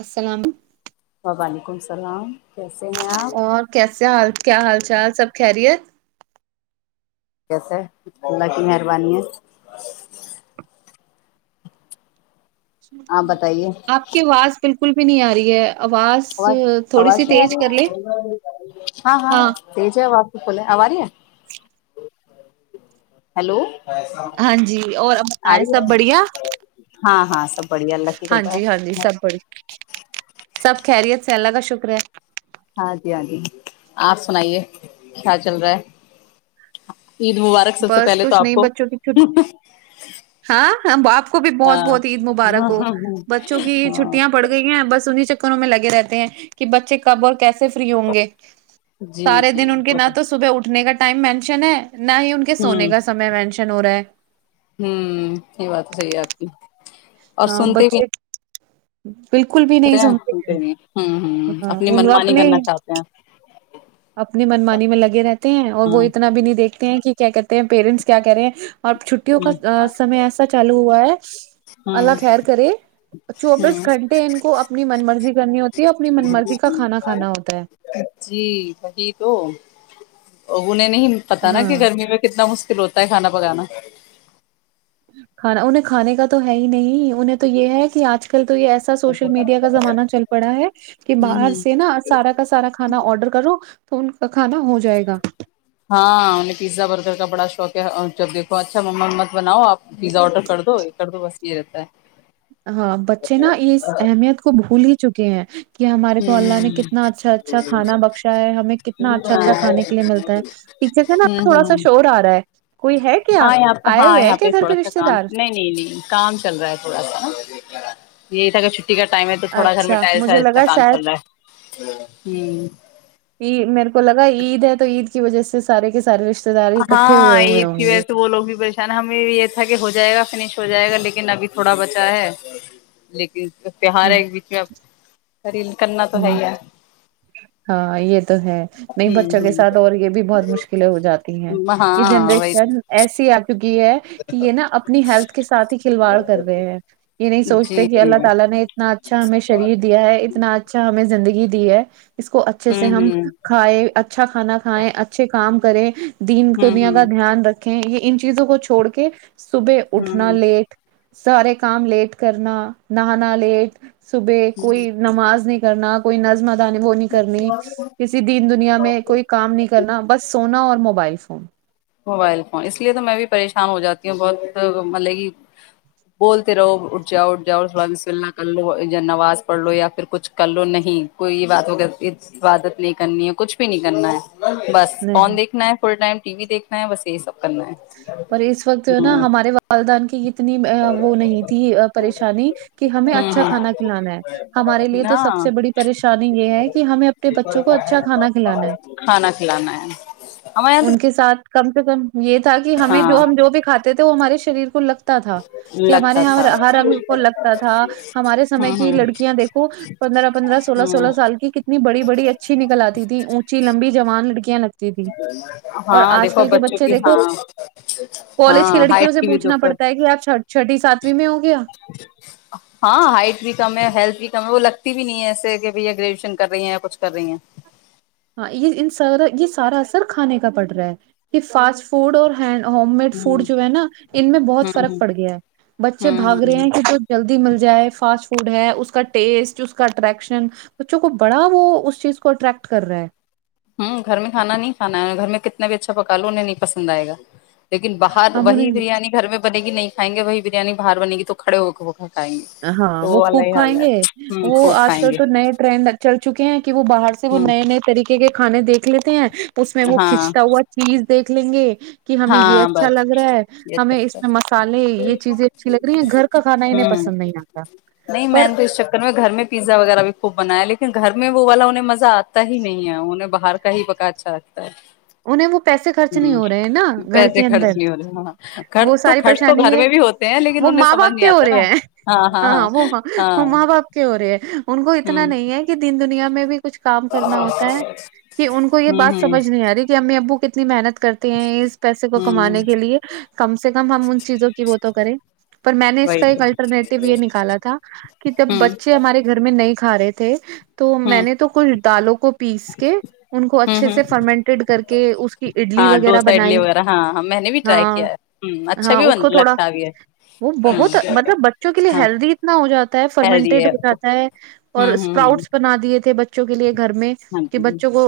السلام وعلیکم السلام کیسے ہیں آپ اور کیسے حال کیا حال چال سب کہہ رہی ہے سے اللہ کی مہربانی ہے آپ بتائیے آپ کی آواز بالکل بھی نہیں آ رہی ہے آواز تھوڑی حواز سی نہیں آ تیز رہ کر لے ہاں ہاں ت جو ہے وپ بے آو رہی ہیں ہلو ہاں جی اور سب بتائے سب ہے بڑھیا ہاں ہاں سب بڑھیا اللہ کی ہاں کرپا جی ہاں جی ہے سب بڑی سب خیریت سے اللہ کا شکریہ ہاں جی ہاں جی آپ سنائیے کیا چل رہا ہے عید مبارک سب سے بس پہلے تو کچھ آپ نہیں کو بچوں کی چ ہاں باپ کو بھی بہت ہاں بہت عید ہاں مبارک ہو ہاں بچوں کی ہاں چھٹیاں پڑ گئی ہیں بس انیں وں میں لگے رہتے ہیں کہ بچے کب اور کیسے فری ہوں گے جی سارے جی دن ان کے ن تو صبح اٹھنے کا ٹائم مینشن ہے نہ ہی ان کے ھم سونے کا سمے مینشن ہو رہا ہے یہ بات سی آپتی ہاں بچے [inaudible] بالکل بھی تے نہیں سنتے ہیں نہیں ہوں ہوں ہ اپنی ان منمانی اپنے کرنا چاہتے ہیں اپنی منمانی میں لگے رہتے ہیں اور وہ ہوں اتنا بھی نہیں دیکھتے ہیں کہ کیا کہتے ہیں پییرنٹس کیا کہہ رہے ہیں اور چھٹیوں ہوں کا سمے ایسا چالو ہوا ہے اللہ ہوں خیر کرے چوبیس ہوں گھنٹے ان کو اپنی من مرضی کرنی ہوتی ہے اپنی من مرضی کا کھانا کھانا ہوتا ہے اگ نے نہیں پتا نا ہاں کہ گرمی میں کتنا مشکل ہوتا ہے کھا بول نا کھانا انہیں کھانے کا تو ہے ہی نہیں انہیں تو یہ ہے کہ آج کل چل تو یہ ایسا سوشل میڈیا کا زمانہ چل پڑا ہے کہ باہر ہوں سے نا سارا کا سارا کھانا آڈر کرو توون کا کھانا ہو جائے گا ہاں پیزا بر کا بڑا شوق ہے اور جب دیکو اچھا م مت بناؤ آپ پیزا آرڈر کر دو یہ کر دو بس ایرت ہاں بچے نا اس اہمیت کو بھول ہی چکے ہیں کہ ہمارے کو اللہ نے ہوں کتنا اچھا اچھا کھا بخشا ہے ہمیں کتنا اچھا ہاں اچھا کھانے کے لیے ملتا ہے ٹھیکر سے نا ہوں تھوڑا سا ہوں شور آ رہا ہے کوئی ہے کیا ہاں یہاں پ آئے ہاں ہوئے ہیں یہاں کیا پہ گھر تھوڑا سا رشتے کام دار نہیں نہیں نہیں کام چل رہا ہے تھوڑا سا یہی تھا کہ چٹی کا ٹائم ہے تو تھوڑا سھر اچھا مٹ مجھے سز کا لگا کام شاید چل رہا ہے ہ یہ میرے کو لگا عید ہے تو عید کی وجہ سے سارے کے سارے رشتے دار اکٹھے ہاں ہوئے ہوئے عید کی ہوں وجہ گے سے وہ لوگ بھی پریشان ہمیں بھی یہ تھا کہ ہو جائے گا فش ہو جائے گا لیکن ابھی تھوڑا بچا ہے لیکن تہوار ہ ہے کیونکہ اب کرنا تو ہے ہ ہی ہے ہاں یہ تو ہے نہیں بچوں کے ہوں ساتھ اور یہ بھی بہت مشکلیں ہو جاتی ہیں ہوں یہ ہاں وہی جنریشن ایسی ہے کیونکہ یہ کہ یہ نا اپنی ہیلتھ کے ساتھ ہی کھلواڑ کر رہے ہیں یہ نہیں سوچتے جی کہ جی اللہ ہوں تعالی نے اتنا اچھا ہمیں شریر دیا ہے اتنا اچھا ہمیں زندگی دی ہے اس کو اچھے سے ہم ہوں کھائے اچھا کھانا کھائائے اچھے کام کریں دین ہوں دنیا کا ہوں دھیان رکھ یہ ان چیزوں کو چھوڑ کے صبح اٹھنا ہوں لیٹ سارے کام لیٹ کرنا نہانا لیٹ صبح کوئی نماز نہیں کرنا کوئی نظم ا د نہیں وہ نہیں کرنی کسی دین دنیا میں کوئی کام نہیں کرنا بس سونا اور موبائل فون موبائل فون اس لیے تو میں بھی پریشان ہو جاتی ہوں بہت مطلب کہ بولتے رہو اٹھ جاؤ اٹھ جاؤ اس بسم اللہ کر لو یا نواز پڑھ لو یا پھر کچھ کر لو نہیں کوئی یہ بات ہو عبادت نہیں کرنی ہے کچھ بھی نہیں کرنا ہے بس نہیں فون دیکھنا ہے فل ٹائم ٹی و دیکھ نہیں بس یہی سب کرنا ہے پر اس وقت جو ہے نا ہ ہمارے والدان کی اتنی وہ نہیں تھی پریشانی کہ ہمیں ہوں اچھا ہ کھانا کھلانا ہے ہمارے لیے تو سب ہاں سے بڑی پریشانی یہ ہے کہ ہمیں اپنے بچوں کو اچھا کھانا کھلانا ہے کھانا کھلانا ہے ہمارے یہاں ان کے ساتھ کم سے کم یہ کہ تو ہمیں ہاں جو ہم جو بھی کھاتے تھ وہ ہمارے شریر کو لگتا تا تھا کہ ہمارے لگتا تھا یہاں ہر رگ کو لگتا تھا ہمارے سمے ہ کی ہ لڑکیاں دیکھو پندرہ پندرہ سولہ ہ سولہ سال کی کتنی بڑی بڑی اچھی نکل آتی تھی اونچی لمبی جبان لڑکیاں لگ ہاں دیکھو بچوں بچے کی دیکھو ہاں کالج کی ہاں ہائٹ لڑکیوں سے بھی پوچھنا پڑتا دقت ہے کہ آپ چرچا سات ہاں ہائٹ بھی کم ہیلھ بھی کم وہ لگتا بھی نہیں ہے ایسے کہ بھیا گریجویشن کر رہی ہیں یا کچھ کر رہی ہیں ہاں یہ سارا یہ سارا کھانے کا پڑ رہا ہے کہ فاسٹ فوڈ اور ہینڈ ہوم میڈ ہ فوڈ جو ہے نا ان میں بہت فرق ہوں پڑ گیا ہے ہ بچے ہوں بھاگ رہے ہیں کہ ہ جو جلدی مل جائے فاسٹ فڈ ہے اس کا ٹیسٹ اس کا اٹریکشن بچوں کو بڑا وہ اس چیز کو اٹریکٹ کر رہا ہے ہوں گھر میں کھانا نہیں کھانا ہے گھر میں کتنا بھی اچھا پکا لو انہیں نہیں پسند آئے گا لیکن باہر ہم وہی انہیں بریانی گھر میں بنے گی نہیں کائیں گے وہی بریانی باہر بنے گی تو کڑے ہو گ وہ کھ ہاں وہ خوب کھائیں گے ہوں وہ خوب آج کھائیں کل گے تو نئے ٹرینڈ چل چکے ہیں کہ وہ باہر سے وہ ہوں نئے نئے طریقے کے کھانے دیکھ دکھ لیتے ہیں اس میں وہ ہاں کھنچتا ہوا چیز دیکھ لیں گے کہ ہمیں یہ ہاں اچھا بس لگ رہا ہے یہ ہمیں اس سب میں مسالے یہ چیزیں اچھی لگ رہی ہیں گھر کا کانا ان ہوں نہیں میں تو اس چکر میں گھر میں پیزا وغیرہ بھی خوب بنایا لیکن گھر میں وہ والا انہیں مزہ آتا ہی نہیں ہے انہیں باہر کا ہی پکا اچھا ہے انہیں وہ پیسے خرچ نہیں ہوں ہو رہے ہیں نا گھر پیسے کے اندر خرچ نہیں ہو رہے ہاں وہ خرچ تو ساری خرچ تو پریشانی گھر ہے میں بھی ہوتے ہیں لیکن وہ انہیں ماں سمجھ باپ نہیں کے ہو آتا نا رہے ہیں ہاں وہ ہاں وہ ماں باپ کے ہو رہے ہیں ان کو اتنا ہوں نہیں ہے کہ دین دنیا میں بھی کچھ کام کرنا ہوتا ہے کہ ان کو یہ ہوں بات سمجھ ہوں نہیں آ رہی ابو کتنی محنت کرتے ہیں اس پیسے کو ہوں کمانے کے لیے کم سے کم ہم ان چیزوں کی ب تو کریں پر میں نے اس وہی کا تو ایک الٹرنیٹو یہ نکالا تھا کہ جب ہوں بچے ہمارے گھر میں نہیں کھا رہے تھے کہ تو میں ہوں نے تو کچھ دالوں کو پیس کے ان کو ہوں اچھے ہوں سے فرمنٹیڈ کر کے کہ اس کی اڈلی ہاں وغیرہ ڈوسا اڈلی بنائی وغیرہ ہاں ہاں میں نے بھی ٹرائی ہاں کیا ہے ہ اچھا ہاں بھی اس بن کو تھوڑا لگتا بھی ہے وہ بہت ہ مطلب بچوں کے لیے ہاں ہیلدی اتنا ہو جاتا ہے ہیلدی فرمنٹیڈ ہے ہو جاتا ہوں ہے اور ہوں اسپراؤٹس بنا دیے تھے بچے چ کے لیے گھر میں ہاں کہ ہوں بچوں کو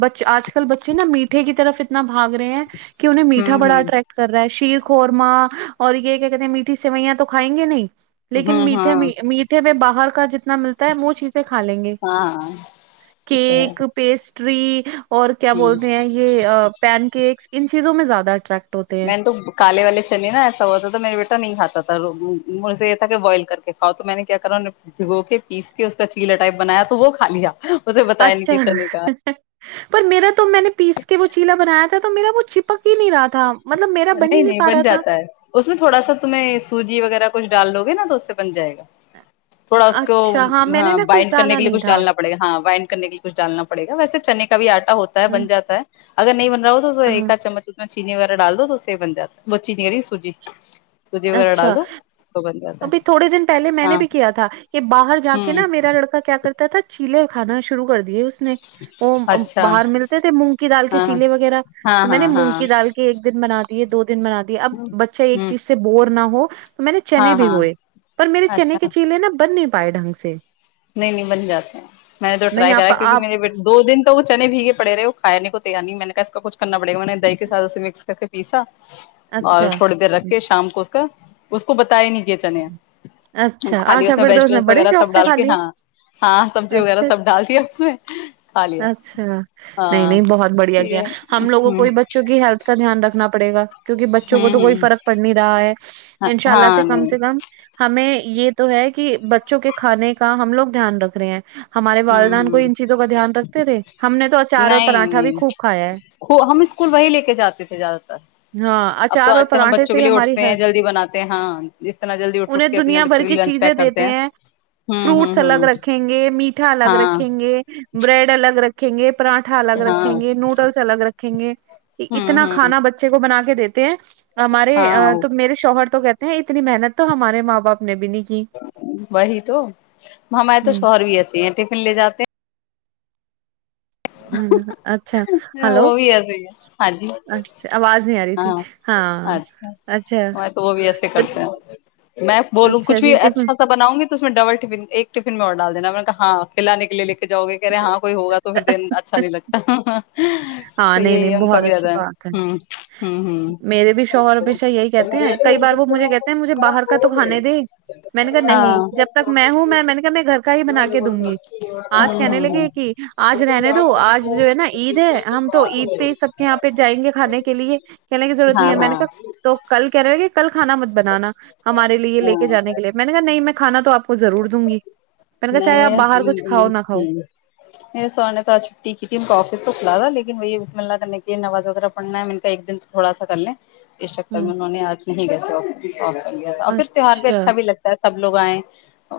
ب آج کل بچے ن میٹ کی طرف اتنا بھاگ رہے ہیں کہ انہیں میٹھا بڑا ہوں اٹریکٹ کر رہا ہے شیر خورما اور یہ کیا کہتے ہیں میٹھی سوئیاں تو کھائیں گے نہیں لیکن ہوں میٹھے ہاں میٹھے میں باہر کا جتنا ملتا ہے وہ چیزیں سے کھا لیں گے ہاں یہ تو ہے کیک پیسٹ ٹری [inaudible] اور کیا ہوں بولتے ہیں پین کے ان چیزوں میں زیادہ اٹریکٹ ہوتے ہیں میں نے تو کالے والے چنی نا ایسا ہوتا تھا میرا بیٹا نہیں کھاتا تھا مجے یہ تھا کہ بوائل کر کے کھؤ تو میں نے کیا کرا بھگو کے پیس کے اس کا چیلا ٹائپ بنایا تو وہ کھا لیا اسے بتایا ن کی سنی کا اچھا پر میرا تو میں نے پیس کے وہ چیلا بنایا تھا تو میرا وہ چپک ہی نہیں رہا تھا مطلب میرا ہی نہیں نہیں پا بن رہا تھا جاتا ہے اس میں تھوڑا سا تمہیں سوجی وغیرہ کچھ ڈال لو گے نا تو اس سے بن جائے گا تھوڑا اس کو اچھا میں نے ہاں نا کچھ بائنڈ کرنے ڈالا کے نہیں لیےچھ تھا ڈالنا پڑے گا ہاں بائنڈ کرنے کے لیے کھ ڈالنا پڑے گا ویسے چنے کے کب آٹھ ہوتا ہے ہ بن جاتا ہے اگر نہیں را ہو ہاں ایکا چمچ میں چینی وغہ ڈال دو بن جات بچی نہیں کر رہی سوجی سوجی وغیرہ اچھا ڈال دو تو بن جاتا ہے ابھی تھوڑے دن پہلے میں نے ہاں بھی کیا تھا کہ باہر جا کے ہوں نا میرا لڑکا کیا کرتا تھا کیلے اکھانا شروع کر دیے اس وہ اچھا باہر ملتے تھے مونگ کی دال کے ہاں چیلے وغیرہ ہاں تو میں نے ہاں ہاں مونگی دال کے ایک دن بنا دیے دو دن بنا دییا اب بچہ ایک ہ چیز سے بور نہ ہو میں نے چنے ہاں بھی ہاں گوئے پر میرے اچھا چنے کے چیلے نا بن نہیں پائے ڈھنگ سے [inaudible] نہیں نہیں بن جاتے ہیں میں نے تو نہیں ٹرائی کرا آپ کیونکہ آپ میرے بیے دو دن تو وہ چنے بھیگے پڑے وہ کائےے کوی نہیں ہے میں نے کہا اس کاچ کرنا بڑے نے د کےاتھ اسے مکس کر کے پیسہ [unintelligible] اور اچھا تھوڑی دیر رکھ کے شام کو اس کا اس کو بتیا نہیں چل اچھا خالی اچھا اس میں پھر تو نے ویجیٹیبلس بڑے وغیرہ شوق سب سے ڈال کھا لیے ہاں ہاں سبزی وغیرہ اچھا سب ڈالتی ہے اس میں ہ [unintelligible] اچھا نہیں نہیں بہت بڑھیا گ یہ ہم لوگوں ہ کو ہی بچوں کی ہیلتھ کا دھیان رکھنا پڑے گا کیونکہ بچوں کو تو ہ کوئی فرق پڑ نہیں رہا ہے ہ انشاء اللہ سے ہاں کم نہیں سے کم ہمیں یہ تو ہے کہ بچوں کے کھانے کا ہم لوگ دھیان رکھ رہے ہیں ہمارے ہ والدان کو ہ ان چیزوں کا دھیان رکھ نہیں نہیں کھایا ہے ہم اسکول وہی لے کے جاتے تھے زیادہ تر ہاں اب تو اچار آج اور کل ہم پراٹھے بچوں کے سے لیے ہماری اٹھتے ہیھ ہیں جلدی بناتے ہیں ہاں جس طرح جلدی اٹھ انہیں اٹھ کے اپنے دنیا بھر بچوں کے کی لیے لنچ چیزیں پیک کرتے دیتے ہیں ہوں ہوں فروٹس الگ ہوں رکھیں گے میٹھا الگ ہاں رکھیں گے بریڈ رکھیں گے پراٹھا الگ ہاں رکھیں گے نوڈلس الگ رکھیں گے کہ ہوں اتنا ہوں کھانا بچے کو بنا کے [unintelligible] ہیں ہمارے ہاں تو میرے شوہر تو کہتے ہیں اتنی محنت تو ہمارے ماں باپ نے بھی نہیں کی وہی تو ہمارے تو ہ شوہروی ایسے ہیں ٹفن لے جاتے ہیں اچھا ہلو وہ بھی ایسے ہی ہے ہاں جی اچھا آواز نہیں آ رہی تھی ہاں ہاں اچھا تو وہ بھی ایسے تو کرتے ہیں میں بولوں کچھ بھی جی ٹفن اچھا سا بناؤں گی تو اس میں ڈبل ایک فن میں اور ڈال دینا ہاں کلا نکلے نک جاؤے کہہ رہے ہاں کوئی ہوگا تو دن اچھا نہیں لگتا ہاں تو نہیں نہیں یہی ان کا بہت بھی اچھی رہتا بات ہے ہوں ہوں ہوں میرے بھی شوہر ہمیشہ یہی کہتے ہیں کئی بار وہ مجھے کہتے ہیں مجھے باہر کا تو کھانے دے میں نے کہا ہاں نہیں جب تک میں ہوں میں میں نے کہا میں گھر کا ہی بنا کے دوں گی آج ہوں کہنے ہوں ہوں لگے کہ آج رہ ن تو آج جو ہے نا عید ہے ہم تو عید پہ سب کے یہاں پہ جائیں گے کھانے کے لیے کہنے کی ضرورت نہیں ہاں ہے میں نے ہاں کہا تو کل کہ رہے کہ کل کھانا مت بنانا ہمارے لیے لے کے جانے کے لیے میں نے کہا نہیں میں ھانا تو آ نہیں میں باہر کچھ کھاؤ نہ کھاؤ ہ مے س نے تو آج چھٹی کی تھی م کا آفس تو کھلا تھا لیکن لیکنی یہ بسم اللہ کرنے کے نواز وغیرہ پڑنا ہے م کا ایک دن تو تھوڑا سا کر لیں اس چکر میں انہوں نے آج نہیں گ ا اور پھر تیوار بھی اچھا بھی لگتا ہے سب لوگ آئےیں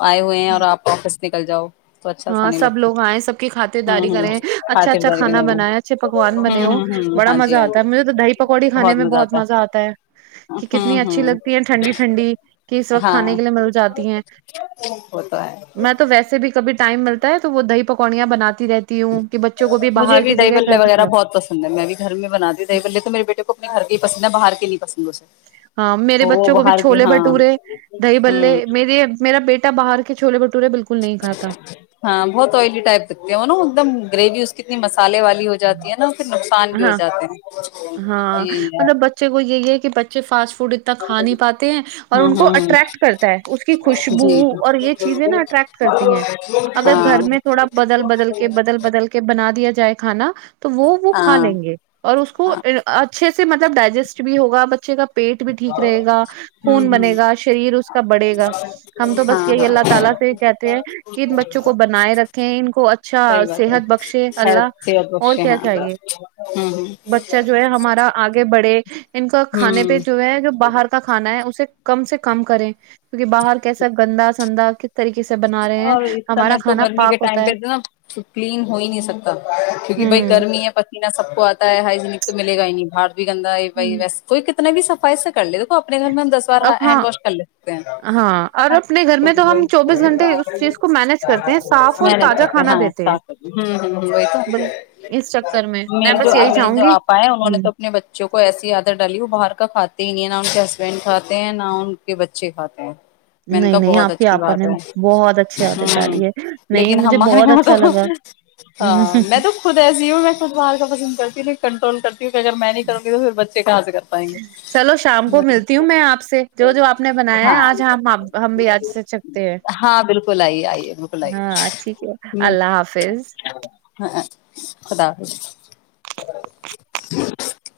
آئے ہوئے ہیں اور آپ واپس نکل جاؤ تو اچھا سا ہاں نہیں سب لگتا لوگ آئیں سب کی کھات ہوں داری کریں ہوں اچھا خاطر اچھا داری کے کھانا نہیں ہوں بنیں اچھے پکوان بنے ہو ہوں ہوں بڑا ہاں مزہ جی ہاں آتا ہے جی مجھے تو دہی پکوڑی کھانے میں بہت مزہ آتا ہے ہے کہ کتنی ہوں اچھی ہوں لگتی ہے ٹھنڈی ٹھنڈی کہ اس وقت ہاں کھانے کے لیے مل جاتی ہیں وہ تو ہے میں تو ویسے بھی کبھی ٹائم ملتا ہے تو وہ دہ پکوڑیاں بناتے مجھے بھی دہی بلے گھر میں وغیرہ کھلاؤ۔ بہت پسند ہے میں بھی گھر میں بناتی ہ دی بلے تو میرے بیٹے کو اپنے گھر کے ہی پسند ہے باہر کے لی نہیں پسند اسے ہاں میرے وہ بچوں کو بھی باہر کے چھوولے ہاں بھٹورے دہی بلے ہوں میرے میرا بیٹا باہر چو ب ہاں بہت آئلی ٹائپ رکھتی ہو نا ایک دم گریوی اس کتنی مس سالے والی ہو جاتی ہے نا پھر نقصان بھی ہو ہاں جاتے ہیں ہاں یہی ہے مطلب بچے کو یہی ہے کہ بچے فاسٹ اتنا کھا نہیں پاتے ہیں اور ہوں ان کو ہوں اٹرٹ کرتا ہے اس کی خوشبو جی اور یہ چیزیں نا اٹریکٹ کرتی ہیں اگر ہاں گھر میں تھوڑا بدل بدل کے بدل بدل کے بنا دیا ج ہے نا تو وہ وہ کھا ہاں لیں گے اور اس کو اچھے سے سے مطلب ڈائجیسٹ بھی ہوگ بچے کا پیٹ بھی ٹھیک رہے گا ہوں خون ہوں بنے گا شریر اس کا بڑھے گا ہم تو ہاں بچ گئی ہاں اللہ تعالی سے کہتے ہیں جن بچوں کو بنائے رکھیں ان کو اچھا صحت بخشے اللہ ت اور پھے کیا ہاں چاہیے ہوں ہ بڑے ان کا کھانے پہ جو ہے جو باہر کا کھانا ہے اسے کم سے کم کریں کیونکہ باہر کیسا گندا سندا طریقے سے بنا رہے ہیں اور اس ہمارا سمے تو کھانا گرمی پاک کے ہوتا ٹائم پہ ہے نا کلین ہو ہی نہیں سکتا کیونکہ بائی ہوں گرمی ہے پ ینا سب کو آتا ہے ہائیجینک تو ملے گا ہی نہیں بار بھی کہندا ہے بائی ویس کوئی ک اپنا بھی صفائی س کر ل دیکھو اپنے گھر میں ہم دس بار اب ہاں ہینڈ واش کر لیتے ہیں نا ہاں اور اپنے گھر میں تو ہم وہی چوبیس گھنٹے اس چیز کو مینج کرتے ہیں صاف اور محنت تازہ کرتے کھانا ہاں ہ دیتے ہیں ہ بل اس چکر میں وہی میں تو جو بس ا یہی چاہوں جو گی آپا ہے انہوں نے ہ تو اپنے بچوں کو ایسی آدر ڈالی وہ باہر کا کھ تین یہ نہ ان کے ہسبینڈ کھاتے ہیں نہ ان کے بچے کھاتے ہیں نہیں نہیں آپ ہی آپ نے بہت اچھی عادت ہ ڈالی ہے نہیں لیکن مجھے ہمارے بہت وہاں تو اچھا لگا ہاں میں تو خود ایسی ہوں میںتوار کا پسند ج کنرول کر پائیں گے چلو شام کو ملتی ہوں میں آپ سے جو جو آپ نے بنایا ہے ہاں آج ہم ہم بھی آج سے ہیں ہاں بالکل آئیے آئیے بالکل آئیے ہاں ٹھیک ہے ہ اللہ حافظ ہ خد حافظ ج [unintelligible]